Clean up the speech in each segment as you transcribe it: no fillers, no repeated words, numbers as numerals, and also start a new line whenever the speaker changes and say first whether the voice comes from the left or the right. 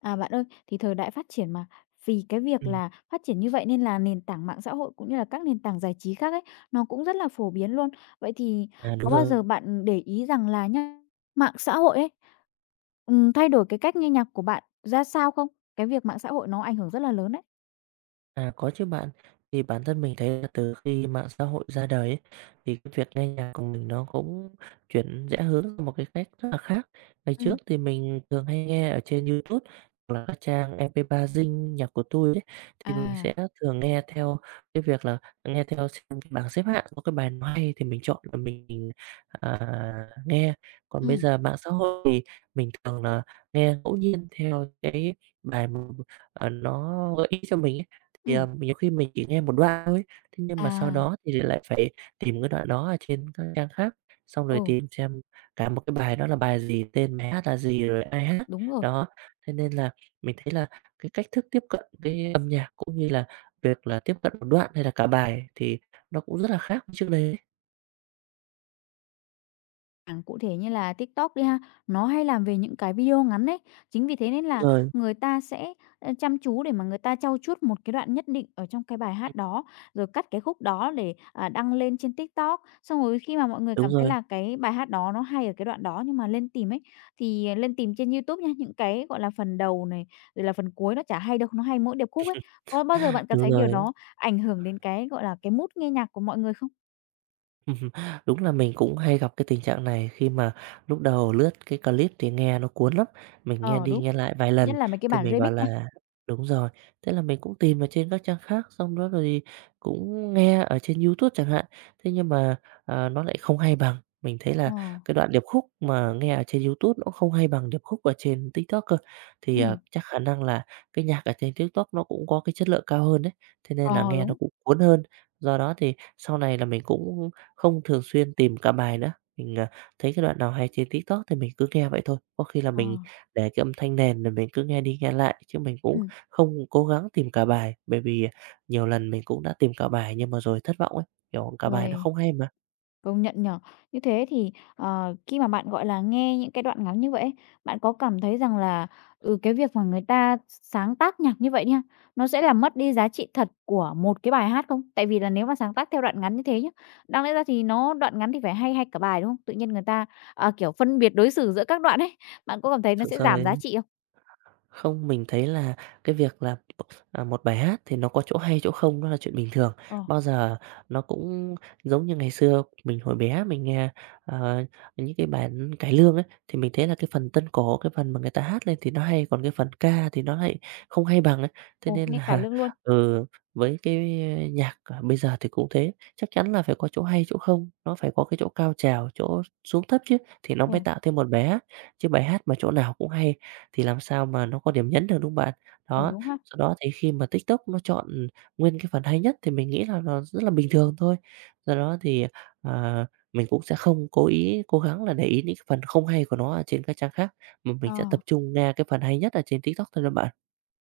left: Bạn ơi, thì thời đại phát triển mà, vì cái
right: Ừ,
left: việc là phát triển như vậy nên là nền tảng mạng xã hội cũng như là các nền tảng giải trí khác ấy, nó cũng rất là phổ biến luôn. Vậy thì
right: à, đúng
left: có bao giờ
right: rồi.
left: bạn để ý rằng là nhá, mạng xã hội ấy, thay đổi cái cách nghe nhạc của bạn ra sao không? Cái việc mạng xã hội nó ảnh hưởng rất là lớn đấy.
right: À, có chứ bạn. Thì bản thân mình thấy là từ khi mạng xã hội ra đời ấy, thì cái việc nghe nhạc của mình nó cũng chuyển rẽ hướng sang một cái cách rất là khác. Ngày trước
left: Ừm,
right: thì mình thường hay nghe ở trên YouTube hoặc là các trang MP3 Zing nhạc của tôi ấy, thì mình
left: à,
right: sẽ thường nghe theo cái việc là nghe theo xem cái bảng xếp hạng có cái bài nào hay thì mình chọn và à, nghe. Còn bây
left: ừm,
right: giờ mạng xã hội thì mình thường là nghe ngẫu nhiên theo cái bài mà, nó gợi ý cho mình ấy.
left: ừm.
right: Nhiều khi mình chỉ nghe một đoạn thôi, thế nhưng mà sau
left: À,
right: đó thì lại phải tìm cái đoạn đó ở trên các trang khác, xong rồi
left: ừ,
right: tìm xem cả một cái bài đó là bài gì, tên bài hát là gì, rồi ai hát.
left: đúng rồi.
right: Đó, thế nên là mình thấy là cái cách thức tiếp cận cái âm nhạc cũng như là việc là tiếp cận một đoạn hay là cả bài thì nó cũng rất là khác với trước đây.
left: Chẳng cụ thể như là TikTok đi ha, nó hay làm về những cái video ngắn đấy. Chính vì thế nên
right: Đúng
left: là
right: rồi,
left: người ta sẽ, chăm chú để mà người ta trau chuốt một cái đoạn nhất định ở trong cái bài
right: ừm,
left: hát đó, rồi cắt cái khúc đó để, đăng lên trên TikTok. Xong rồi khi mà mọi người
right: đúng
left: cảm thấy
right: rồi,
left: là cái bài hát đó nó hay ở cái đoạn đó, nhưng mà lên tìm ấy, thì, lên tìm trên YouTube nha, những cái, gọi là, phần đầu này, rồi là phần cuối nó chả hay đâu, nó hay mỗi điệp khúc ấy. Có bao giờ bạn cảm
right: đúng
left: thấy điều
right: rồi.
left: đó ảnh hưởng đến cái, gọi là, cái mood nghe nhạc của mọi người không?
right: Ừm Đúng là mình cũng hay gặp cái tình trạng này khi mà lúc đầu lướt cái clip thì nghe nó cuốn lắm, mình nghe
left: Ờ,
right: đi
left: đúng,
right: nghe lại vài
left: nhất
right: lần
left: là mấy cái
right: thì
left: bản
right: mình bảo
left: remix nha.
right: là đúng rồi, thế là mình cũng tìm ở trên các trang khác, xong đó rồi cũng nghe ở trên YouTube chẳng hạn. Thế nhưng mà nó lại không hay bằng, mình thấy là
left: Ờ,
right: cái đoạn điệp khúc mà nghe ở trên YouTube nó cũng không hay bằng điệp khúc ở trên TikTok cơ.
left: ừ
right: Chắc khả năng là cái nhạc ở trên TikTok nó cũng có cái chất lượng cao hơn đấy, thế nên là
left: Ờ,
right: nghe nó
left: đúng.
right: cũng cuốn hơn. Do đó thì sau này là mình cũng không thường xuyên tìm cả bài nữa, mình thấy cái đoạn nào hay trên TikTok thì mình cứ nghe vậy thôi. Có khi là
left: Ờ.
right: mình để cái âm thanh nền rồi mình cứ nghe đi nghe lại, chứ mình cũng
left: Ừm.
right: không cố gắng tìm cả bài, bởi vì nhiều lần mình cũng đã tìm cả bài nhưng mà rồi thất vọng ấy, kiểu, cả bài nó
left: Uầy,
right: không hay mà.
left: công nhận nhở. Như thế thì, khi mà bạn, gọi là, nghe những cái đoạn ngắn như vậy ấy, bạn có cảm thấy rằng là, cái việc mà người ta sáng tác nhạc như vậy đi nó sẽ làm mất đi giá trị thật của một cái bài hát không? Tại vì là nếu mà sáng tác theo đoạn ngắn như thế nhá, đáng lẽ ra thì nó đoạn ngắn thì phải hay hay cả bài, đúng không? Tự nhiên người ta, kiểu, phân biệt đối xử giữa các đoạn ấy, bạn có cảm thấy nó
right: Thực
left: sẽ
right: sự
left: giảm giá trị không?
right: Không, mình thấy là cái việc là, à, một bài hát thì nó có chỗ hay chỗ không đó là chuyện bình thường.
left: Ờ,
right: Bao giờ nó cũng giống như ngày xưa mình hồi bé mình nghe, ờ, những cái bản cải lương ấy, thì mình thấy là cái phần tân cổ, cái phần mà người ta hát lên thì nó hay, còn cái phần ca thì nó lại không hay bằng ấy. Thế
left: ồ,
right: nên
left: nghe cải
right: là,
left: lương luôn.
right: ừ, với cái nhạc bây giờ thì cũng thế, chắc chắn là phải có chỗ hay chỗ không, nó phải có cái chỗ cao trào, chỗ xuống thấp chứ thì nó mới
left: Ừ,
right: tạo thêm một bài hát, chứ bài hát mà chỗ nào cũng hay thì làm sao mà nó có điểm nhấn được, đúng không bạn?
left: ừ,
right: Đó,
left: đúng ha.
right: sau đó thì khi mà TikTok nó chọn nguyên cái phần hay nhất thì mình nghĩ là nó rất là bình thường thôi. Do đó thì, ờ, mình cũng sẽ không cố gắng là để ý những cái phần không hay của nó ở trên các trang khác, mà mình
left: Ờ.
right: sẽ tập trung nghe cái phần hay nhất ở trên TikTok thôi đó bạn.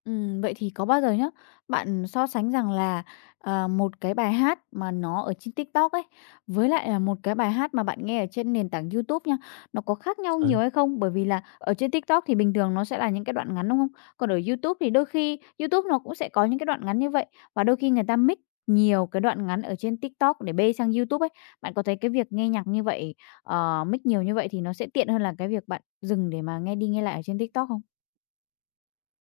left: Vậy thì có bao giờ nhá, bạn so sánh rằng là, một cái bài hát mà nó ở trên TikTok ấy, với lại là một cái bài hát mà bạn nghe ở trên nền tảng YouTube nha, nó có khác nhau nhiều
right: Rồi.
left: hay không? Bởi vì là ở trên TikTok thì bình thường nó sẽ là những cái đoạn ngắn, đúng không? Còn ở YouTube thì đôi khi YouTube nó cũng sẽ có những cái đoạn ngắn như vậy, và đôi khi người ta mix nhiều cái đoạn ngắn ở trên TikTok để bê sang YouTube ấy. Bạn có thấy cái việc nghe nhạc như vậy, mix nhiều như vậy thì nó sẽ tiện hơn là cái việc bạn dừng để mà nghe đi nghe lại ở trên TikTok không?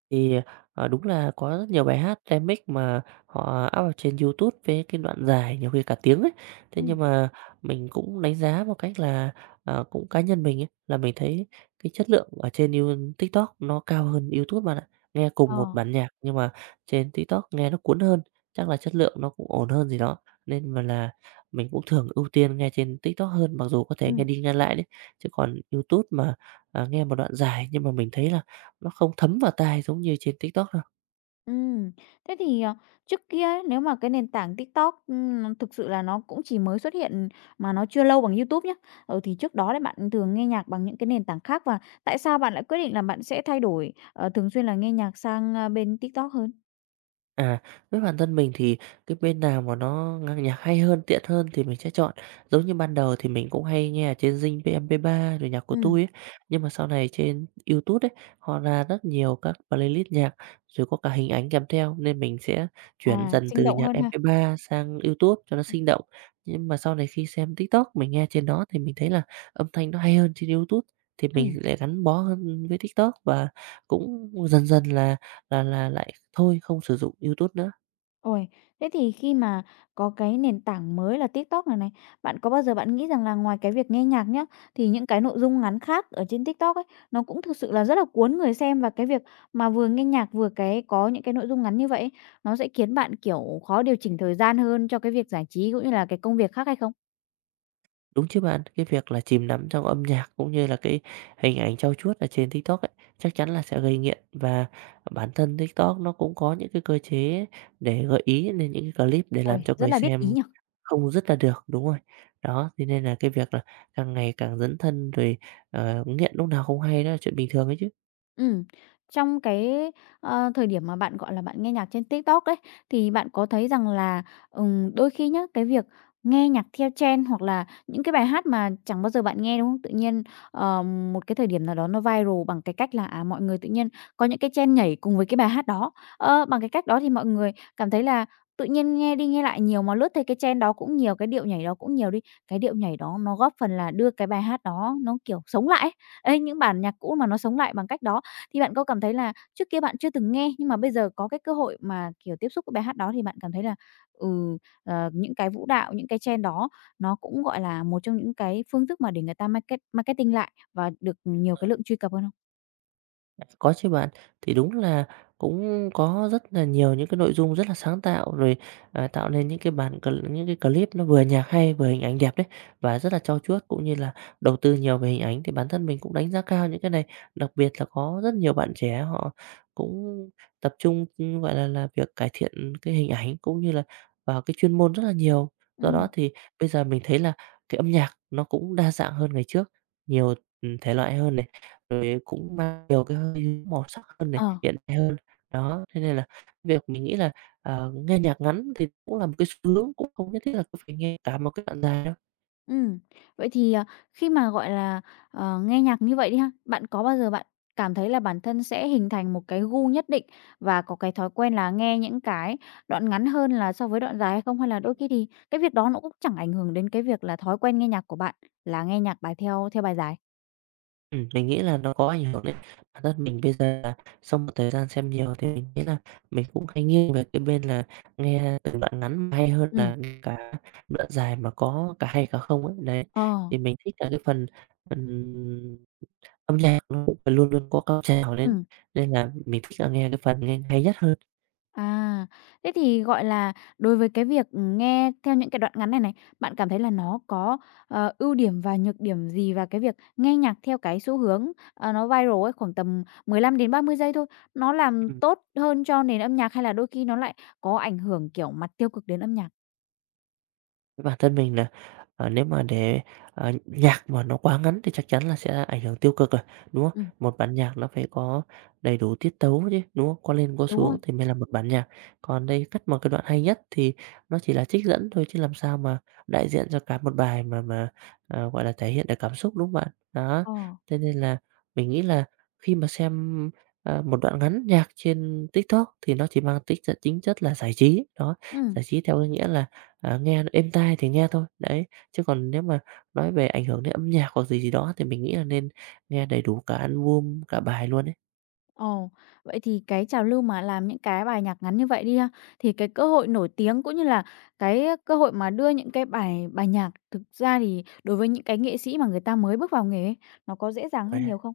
right: Thì, Đúng là có rất nhiều bài hát remix mà họ up ở trên YouTube với cái đoạn dài nhiều khi cả tiếng ấy. Thế
left: Ừm.
right: nhưng mà mình cũng đánh giá một cách là, cũng cá nhân mình ấy, là mình thấy cái chất lượng ở trên TikTok nó cao hơn YouTube bạn ạ. Nghe cùng
left: Ờ.
right: một bản nhạc nhưng mà trên TikTok nghe nó cuốn hơn, chắc là chất lượng nó cũng ổn hơn gì đó, nên mà là mình cũng thường ưu tiên nghe trên TikTok hơn, mặc dù có thể nghe
left: Ừm.
right: đi nghe lại đấy. Chứ còn YouTube nghe một đoạn dài nhưng mà mình thấy là nó không thấm vào tai giống như trên TikTok đâu.
left: Ừm, Thế thì, trước kia ấy, nếu mà cái nền tảng TikTok, nó thực sự là nó cũng chỉ mới xuất hiện mà nó chưa lâu bằng YouTube nhé. Ừ, thì trước đó đấy bạn thường nghe nhạc bằng những cái nền tảng khác và tại sao bạn lại quyết định là bạn sẽ thay đổi, thường xuyên là nghe nhạc sang, bên TikTok hơn?
right: À, với bản thân mình thì cái bên nào mà nó ng nhạc hay hơn, tiện hơn thì mình sẽ chọn. Giống như ban đầu thì mình cũng hay nghe ở trên Zing MP3 rồi nhạc của
left: Ừm,
right: tui ấy, nhưng mà sau này trên YouTube ấy, họ ra rất nhiều các playlist nhạc, rồi có cả hình ảnh kèm theo nên mình sẽ chuyển dần
left: Sinh
right: từ
left: động
right: nhạc
left: hơn ha.
right: MP3 sang YouTube cho nó sinh động. Nhưng mà sau này khi xem TikTok, mình nghe trên đó thì mình thấy là âm thanh nó hay hơn trên YouTube, thì
left: Ừ.
right: mình lại gắn bó hơn với TikTok và cũng dần dần là lại thôi không sử dụng YouTube nữa,
left: Ôi, thế thì khi mà có cái nền tảng mới là TikTok này này, bạn có bao giờ bạn nghĩ rằng là ngoài cái việc nghe nhạc nhá, thì những cái nội dung ngắn khác ở trên TikTok ấy, nó cũng thực sự là rất là cuốn người xem và cái việc mà vừa nghe nhạc vừa cái có những cái nội dung ngắn như vậy ấy, nó sẽ khiến bạn, kiểu, khó điều chỉnh thời gian hơn cho cái việc giải trí cũng như là cái công việc khác hay không?
right: đúng chứ bạn? Cái việc là chìm đắm trong âm nhạc cũng như là cái hình ảnh trau chuốt ở trên TikTok ấy, chắc chắn là sẽ gây nghiện và bản thân TikTok nó cũng có những cái cơ chế để gợi ý lên những cái clip để
left: Ôi,
right: làm cho
left: rất
right: người
left: là biết ý
right: xem
left: nhỉ?
right: không dứt ra được, đúng rồi. Đó, thế nên là cái việc là càng ngày càng dấn thân rồi, nghiện lúc nào không hay đó là chuyện bình thường ấy chứ.
left: Ừm, trong cái, thời điểm mà bạn, gọi là, bạn nghe nhạc trên TikTok đấy thì bạn có thấy rằng là, đôi khi nhá, cái việc nghe nhạc theo trend hoặc là những cái bài hát mà chẳng bao giờ bạn nghe, đúng không? Tự nhiên, một cái thời điểm nào đó nó viral bằng cái cách là, mọi người tự nhiên có những cái trend nhảy cùng với cái bài hát đó. Ờ, bằng cái cách đó thì mọi người cảm thấy là tự nhiên nghe đi nghe lại nhiều, mà lướt thấy cái trend đó cũng nhiều, cái điệu nhảy đó cũng nhiều đi, cái điệu nhảy đó nó góp phần là đưa cái bài hát đó nó, kiểu, sống lại ấy. Ấy, những bản nhạc cũ mà nó sống lại bằng cách đó. Thì bạn có cảm thấy là trước kia bạn chưa từng nghe, nhưng mà bây giờ có cái cơ hội mà, kiểu, tiếp xúc với bài hát đó thì bạn cảm thấy là, ừ, những cái vũ đạo, những cái trend đó nó cũng, gọi là, một trong những cái phương thức mà để người ta market marketing lại và được nhiều cái lượng truy cập hơn không?
right: À, có chứ bạn. Thì đúng là Cũng có rất là nhiều những cái nội dung rất là sáng tạo, tạo nên những cái clip nó vừa nhạc hay, vừa hình ảnh đẹp đấy, và rất là trau chuốt, cũng như là đầu tư nhiều về hình ảnh. Thì bản thân mình cũng đánh giá cao những cái này, đặc biệt là có rất nhiều bạn trẻ họ cũng tập trung, gọi là, việc cải thiện cái hình ảnh, cũng như là vào cái chuyên môn rất là nhiều. Do đó
left: Ừm.
right: thì bây giờ mình thấy là cái âm nhạc nó cũng đa dạng hơn ngày trước, nhiều thể loại hơn rồi cũng mang nhiều cái hơi màu sắc hơn này,
left: Ờ.
right: hiện đại hơn. Đó, thế nên là việc mình nghĩ là, nghe nhạc ngắn thì cũng là một cái xu hướng, cũng không nhất thiết là cứ phải nghe cả một cái đoạn dài đâu.
left: Ừm, vậy thì, khi mà, gọi là, nghe nhạc như vậy đi ha, bạn có bao giờ bạn cảm thấy là bản thân sẽ hình thành một cái gu nhất định và có cái thói quen là nghe những cái đoạn ngắn hơn là so với đoạn dài hay không? Hay là đôi khi thì cái việc đó nó cũng chẳng ảnh hưởng đến cái việc là thói quen nghe nhạc của bạn là nghe nhạc bài theo theo bài dài?
right: Mình nghĩ là nó có ảnh hưởng đấy. Bản thân mình bây giờ là sau một thời gian xem nhiều thì mình nghĩ là mình cũng hay nghiêng về cái bên là nghe từng đoạn ngắn hay hơn
left: Ừm.
right: là nghe cả đoạn dài mà có cả hay cả không ấy. Đấy,
left: Ờ.
right: thì mình thích là cái phần, ừm Âm nhạc nó cũng phải luôn luôn có cao trào lên
left: Ừm.
right: nên là mình thích là nghe cái phần nghe hay nhất hơn.
left: À, thế thì, gọi là, đối với cái việc, nghe theo những cái đoạn ngắn này này, bạn cảm thấy là nó có, ưu điểm và nhược điểm gì? Và cái việc nghe nhạc theo cái xu hướng, nó viral ấy, khoảng tầm 15 đến 30 giây thôi, nó làm tốt hơn cho nền âm nhạc hay là đôi khi nó lại có ảnh hưởng, kiểu, mặt tiêu cực đến âm nhạc?
right: Với bản thân mình là, nếu mà để nhạc mà nó quá ngắn thì chắc chắn là sẽ ảnh hưởng tiêu cực rồi, đúng không?
left: Ừm,
right: Một bản nhạc nó phải có đầy đủ tiết tấu chứ, đúng không? Có lên có
left: đúng
right: xuống
left: rồi.
right: thì mới là một bản nhạc. Còn đây cắt một cái đoạn hay nhất thì nó chỉ là trích dẫn thôi chứ làm sao mà đại diện cho cả một bài mà, gọi là, thể hiện được cảm xúc, đúng không bạn? Đó,
left: Ờ,
right: thế nên là mình nghĩ là khi mà xem một đoạn ngắn nhạc trên TikTok thì nó chỉ mang tính chất chính chất là giải trí, đó,
left: ừ.
right: giải trí theo cái nghĩa là À, nghe nó êm tai thì nghe thôi, đấy. Chứ còn nếu mà nói về ảnh hưởng đến âm nhạc hoặc gì gì đó thì mình nghĩ là nên nghe đầy đủ cả album, cả bài luôn
left: Ồ, vậy thì cái trào lưu mà làm những cái bài nhạc ngắn như vậy đi ha, thì cái cơ hội nổi tiếng cũng như là cái cơ hội mà đưa những cái bài bài nhạc thực ra thì đối với những cái nghệ sĩ mà người ta mới bước vào nghề ấy, nó có dễ dàng
right: ấy.
left: hơn nhiều không?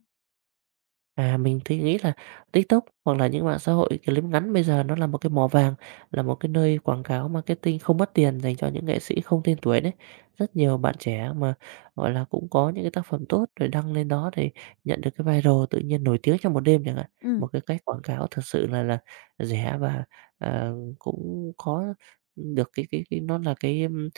right: À, mình thì nghĩ là TikTok hoặc là những mạng xã hội clip ngắn bây giờ nó là một cái mỏ vàng, là một cái nơi quảng cáo marketing không mất tiền dành cho những nghệ sĩ không tên tuổi đấy. Rất nhiều bạn trẻ mà, gọi là, cũng có những cái tác phẩm tốt rồi đăng lên đó để nhận được cái viral, tự nhiên nổi tiếng trong một đêm chẳng hạn. Một
left: Ừ,
right: cái cách quảng cáo thực sự là rẻ và, cũng có được cái nó là cái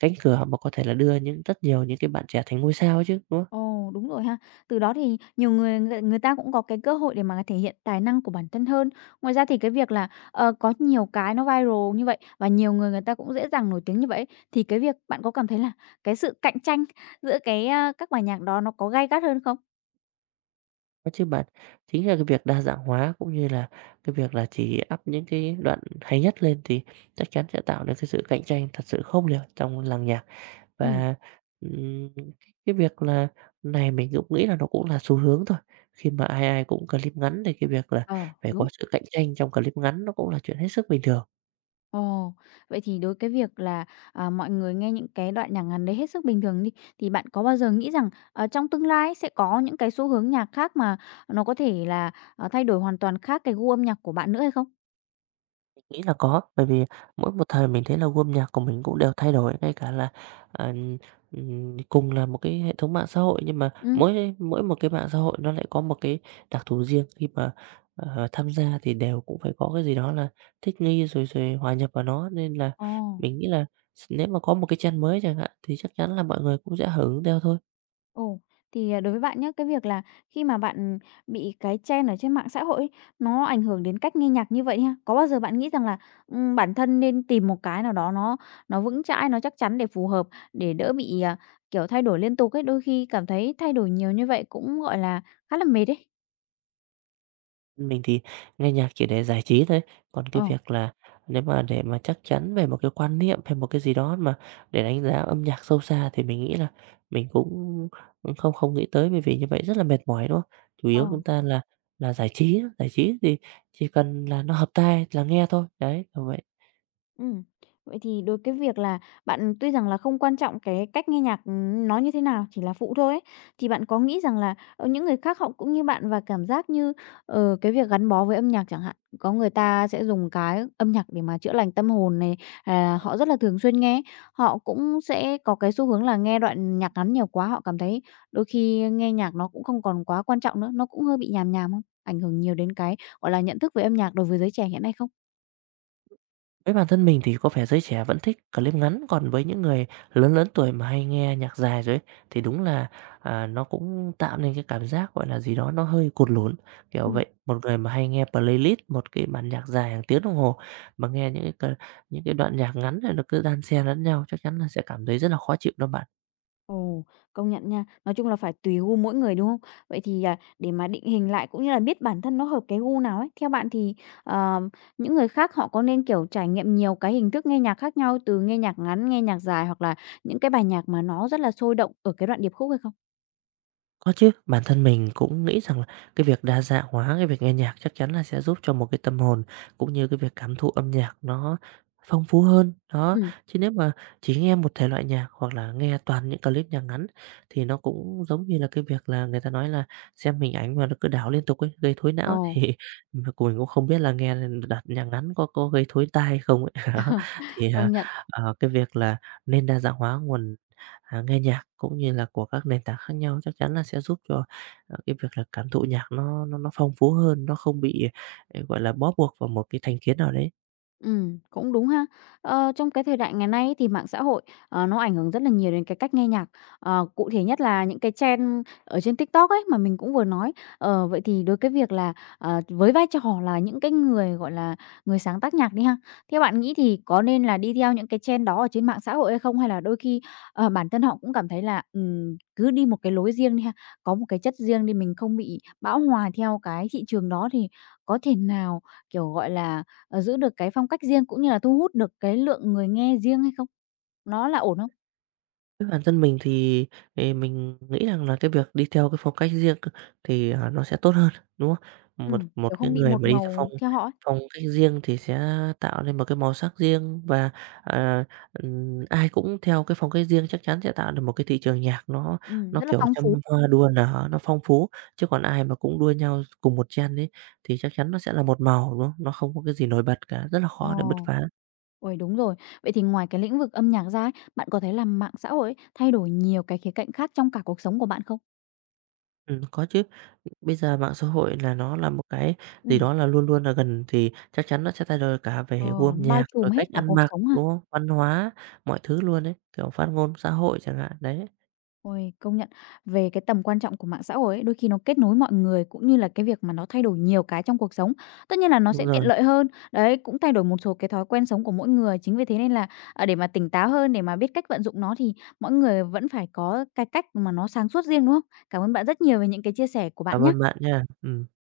right: cánh cửa mà có thể là đưa những rất nhiều những cái bạn trẻ thành ngôi sao chứ, đúng không?
left: ồ, đúng rồi ha. Từ đó thì nhiều người người người ta cũng có cái cơ hội để mà thể hiện tài năng của bản thân hơn. Ngoài ra thì cái việc là, có nhiều cái nó viral như vậy và nhiều người người ta cũng dễ dàng nổi tiếng như vậy ấy, thì cái việc bạn có cảm thấy là cái sự cạnh tranh giữa cái, các bài nhạc đó nó có gay gắt hơn không?
right: Có chứ bạn. Chính là cái việc đa dạng hóa cũng như là cái việc là chỉ up những cái đoạn hay nhất lên thì chắc chắn sẽ tạo nên cái sự cạnh tranh thật sự khốc liệt trong làng nhạc.
left: Ừ,
right: Và, cái việc là này mình cũng nghĩ là nó cũng là xu hướng thôi, khi mà ai ai cũng clip ngắn thì cái việc là
left: ờ,
right: phải có
left: đúng.
right: sự cạnh tranh trong clip ngắn nó cũng là chuyện hết sức bình thường.
left: Ồ, vậy thì đối cái việc là, mọi người nghe những cái đoạn nhạc ngắn đấy hết sức bình thường đi, thì bạn có bao giờ nghĩ rằng, trong tương lai sẽ có những cái xu hướng nhạc khác mà nó có thể là, thay đổi hoàn toàn khác cái gu âm nhạc của bạn nữa hay không?
right: Mình nghĩ là có, bởi vì mỗi một thời mình thấy là gu âm nhạc của mình cũng đều thay đổi, ngay cả là, ờ, cùng là một cái hệ thống mạng xã hội, nhưng mà
left: Ừ,
right: mỗi mỗi một cái mạng xã hội nó lại có một cái đặc thù riêng. Khi mà, tham gia thì đều cũng phải có cái gì đó là thích nghi rồi rồi hòa nhập vào nó. Nên là
left: ồ.
right: mình nghĩ là nếu mà có một cái trend mới chẳng hạn thì chắc chắn là mọi người cũng sẽ hưởng ứng theo thôi.
left: Ồ, thì, đối với bạn nhé, cái việc là khi mà bạn bị cái trend ở trên mạng xã hội ấy, nó ảnh hưởng đến cách nghe nhạc như vậy ha, có bao giờ bạn nghĩ rằng là, bản thân nên tìm một cái nào đó nó vững chãi, nó chắc chắn để phù hợp, để đỡ bị, kiểu, thay đổi liên tục ấy, đôi khi cảm thấy thay đổi nhiều như vậy cũng, gọi là, khá là mệt ấy?
right: Mình thì nghe nhạc chỉ để giải trí thôi, còn cái
left: Ờ,
right: việc là nếu mà để mà chắc chắn về một cái quan niệm hay một cái gì đó mà để đánh giá âm nhạc sâu xa thì mình nghĩ là mình cũng không không nghĩ tới, bởi vì như vậy rất là mệt mỏi, đúng không? Chủ
left: ờ.
right: yếu chúng ta là giải trí thì chỉ cần là nó hợp tai là nghe thôi, đấy, kiểu vậy.
left: Ừm. Vậy thì đối cái việc là bạn tuy rằng là không quan trọng cái cách nghe nhạc, nó như thế nào, chỉ là phụ thôi ấy, thì bạn có nghĩ rằng là, những người khác họ cũng như bạn và cảm giác như, cái việc gắn bó với âm nhạc chẳng hạn, có người ta sẽ dùng cái âm nhạc để mà chữa lành tâm hồn này, họ rất là thường xuyên nghe, họ cũng sẽ có cái xu hướng là nghe đoạn nhạc ngắn nhiều quá, họ cảm thấy đôi khi nghe nhạc nó cũng không còn quá quan trọng nữa, nó cũng hơi bị nhàm nhàm không? Ảnh hưởng nhiều đến cái, gọi là, nhận thức về âm nhạc đối với giới trẻ hiện nay không?
right: Với bản thân mình thì có vẻ giới trẻ vẫn thích clip ngắn, còn với những người lớn lớn tuổi mà hay nghe nhạc dài rồi ấy, thì đúng là, nó cũng tạo nên cái cảm giác, gọi là, gì đó nó hơi cột lún, kiểu
left: Ừm.
right: vậy. Một người mà hay nghe playlist, một cái bản nhạc dài hàng tiếng đồng hồ, mà nghe những cái đoạn nhạc ngắn này nó cứ đan xen lẫn nhau, chắc chắn là sẽ cảm thấy rất là khó chịu đó bạn.
left: Ồ, công nhận nha. Nói chung là phải tùy gu mỗi người, đúng không? Vậy thì, để mà định hình lại cũng như là biết bản thân nó hợp cái gu nào ấy, theo bạn thì, ờ, những người khác họ có nên, kiểu, trải nghiệm nhiều cái hình thức nghe nhạc khác nhau, từ nghe nhạc ngắn, nghe nhạc dài hoặc là những cái bài nhạc mà nó rất là sôi động ở cái đoạn điệp khúc hay không?
right: Có chứ, bản thân mình cũng nghĩ rằng là cái việc đa dạng hóa cái việc nghe nhạc chắc chắn là sẽ giúp cho một cái tâm hồn cũng như cái việc cảm thụ âm nhạc nó phong phú hơn. Đó,
left: Ừ,
right: chứ nếu mà chỉ nghe một thể loại nhạc hoặc là nghe toàn những clip nhạc ngắn thì nó cũng giống như là cái việc là người ta nói là xem hình ảnh mà nó cứ đảo liên tục ấy, gây thối
left: ồ,
right: não, thì mà của mình cũng không biết là nghe đặt nhạc ngắn có gây thối tai hay không ấy. Đó. Thì
left: công nhận.
right: cái việc là nên đa dạng hóa nguồn, nghe nhạc cũng như là của các nền tảng khác nhau, chắc chắn là sẽ giúp cho, cái việc là cảm thụ nhạc nó phong phú hơn, nó không bị, gọi là, bó buộc vào một cái thành kiến nào đấy.
left: Cũng đúng ha. Ờ, trong cái thời đại ngày nay ấy thì mạng xã hội, nó ảnh hưởng rất là nhiều đến cái cách nghe nhạc. Ờ, cụ thể nhất là những cái trend ở trên TikTok ấy mà mình cũng vừa nói. Ờ, vậy thì đối cái việc là, với vai trò là những cái người, gọi là, người sáng tác nhạc đi ha, theo bạn nghĩ thì có nên là đi theo những cái trend đó ở trên mạng xã hội hay không? Hay là đôi khi, bản thân họ cũng cảm thấy là, cứ đi một cái lối riêng đi ha, có một cái chất riêng đi, mình không bị bão hòa theo cái thị trường đó thì có thể nào, kiểu, gọi là, giữ được cái phong cách riêng cũng như là thu hút được cái lượng người nghe riêng hay không? Nó là ổn không?
right: Với bản thân mình thì, mình nghĩ rằng là cái việc đi theo cái phong cách riêng thì, nó sẽ tốt hơn, đúng không? Một
left: Ừm.
right: một
left: Kiểu,
right: cái
left: không bị
right: người
left: một
right: mà đi theo phong
left: màu theo họ ấy.
right: phong cách riêng thì sẽ tạo nên một cái màu sắc riêng, và, à, ai cũng theo cái phong cách riêng chắc chắn sẽ tạo được một cái thị trường nhạc nó
left: Ừm.
right: nó,
left: Rất là
right: kiểu,
left: phong
right: trăm
left: phú.
right: hoa đua nở, nó phong phú. Chứ còn ai mà cũng đua nhau cùng một trend ấy thì chắc chắn nó sẽ là một màu, đúng không? Nó không có cái gì nổi bật cả, rất là
left: Ờ,
right: khó để bứt phá.
left: uầy, đúng rồi. Vậy thì ngoài cái lĩnh vực âm nhạc ra ấy, bạn có thấy là mạng xã hội ấy thay đổi nhiều cái khía cạnh khác trong cả cuộc sống của bạn không?
right: Có chứ. Bây giờ mạng xã hội là nó là một cái gì
left: Ừm.
right: đó là luôn luôn là gần, thì chắc chắn nó sẽ thay đổi cả
left: Ờ,
right: về gu
left: nó
right: âm
left: bao
right: nhạc, rồi
left: trùm hết
right: cách
left: cả
right: ăn
left: cuộc
right: mặc,
left: sống ha?
right: đúng không? Văn hóa, mọi thứ luôn đấy, kiểu, phát ngôn xã hội chẳng hạn, đấy.
left: Ôi, công nhận về cái tầm quan trọng của mạng xã hội ấy, đôi khi nó kết nối mọi người cũng như là cái việc mà nó thay đổi nhiều cái trong cuộc sống. Tất nhiên là nó
right: Đúng
left: sẽ tiện
right: rồi,
left: lợi hơn, đấy, cũng thay đổi một số cái thói quen sống của mỗi người. Chính vì thế nên là, để mà tỉnh táo hơn, để mà biết cách vận dụng nó thì mọi người vẫn phải có cái cách mà nó sáng suốt riêng, đúng không? Cảm ơn bạn rất nhiều về những cái chia sẻ của
right: cảm
left: bạn
right: ơn
left: nhé.
right: bạn nha. Ừm.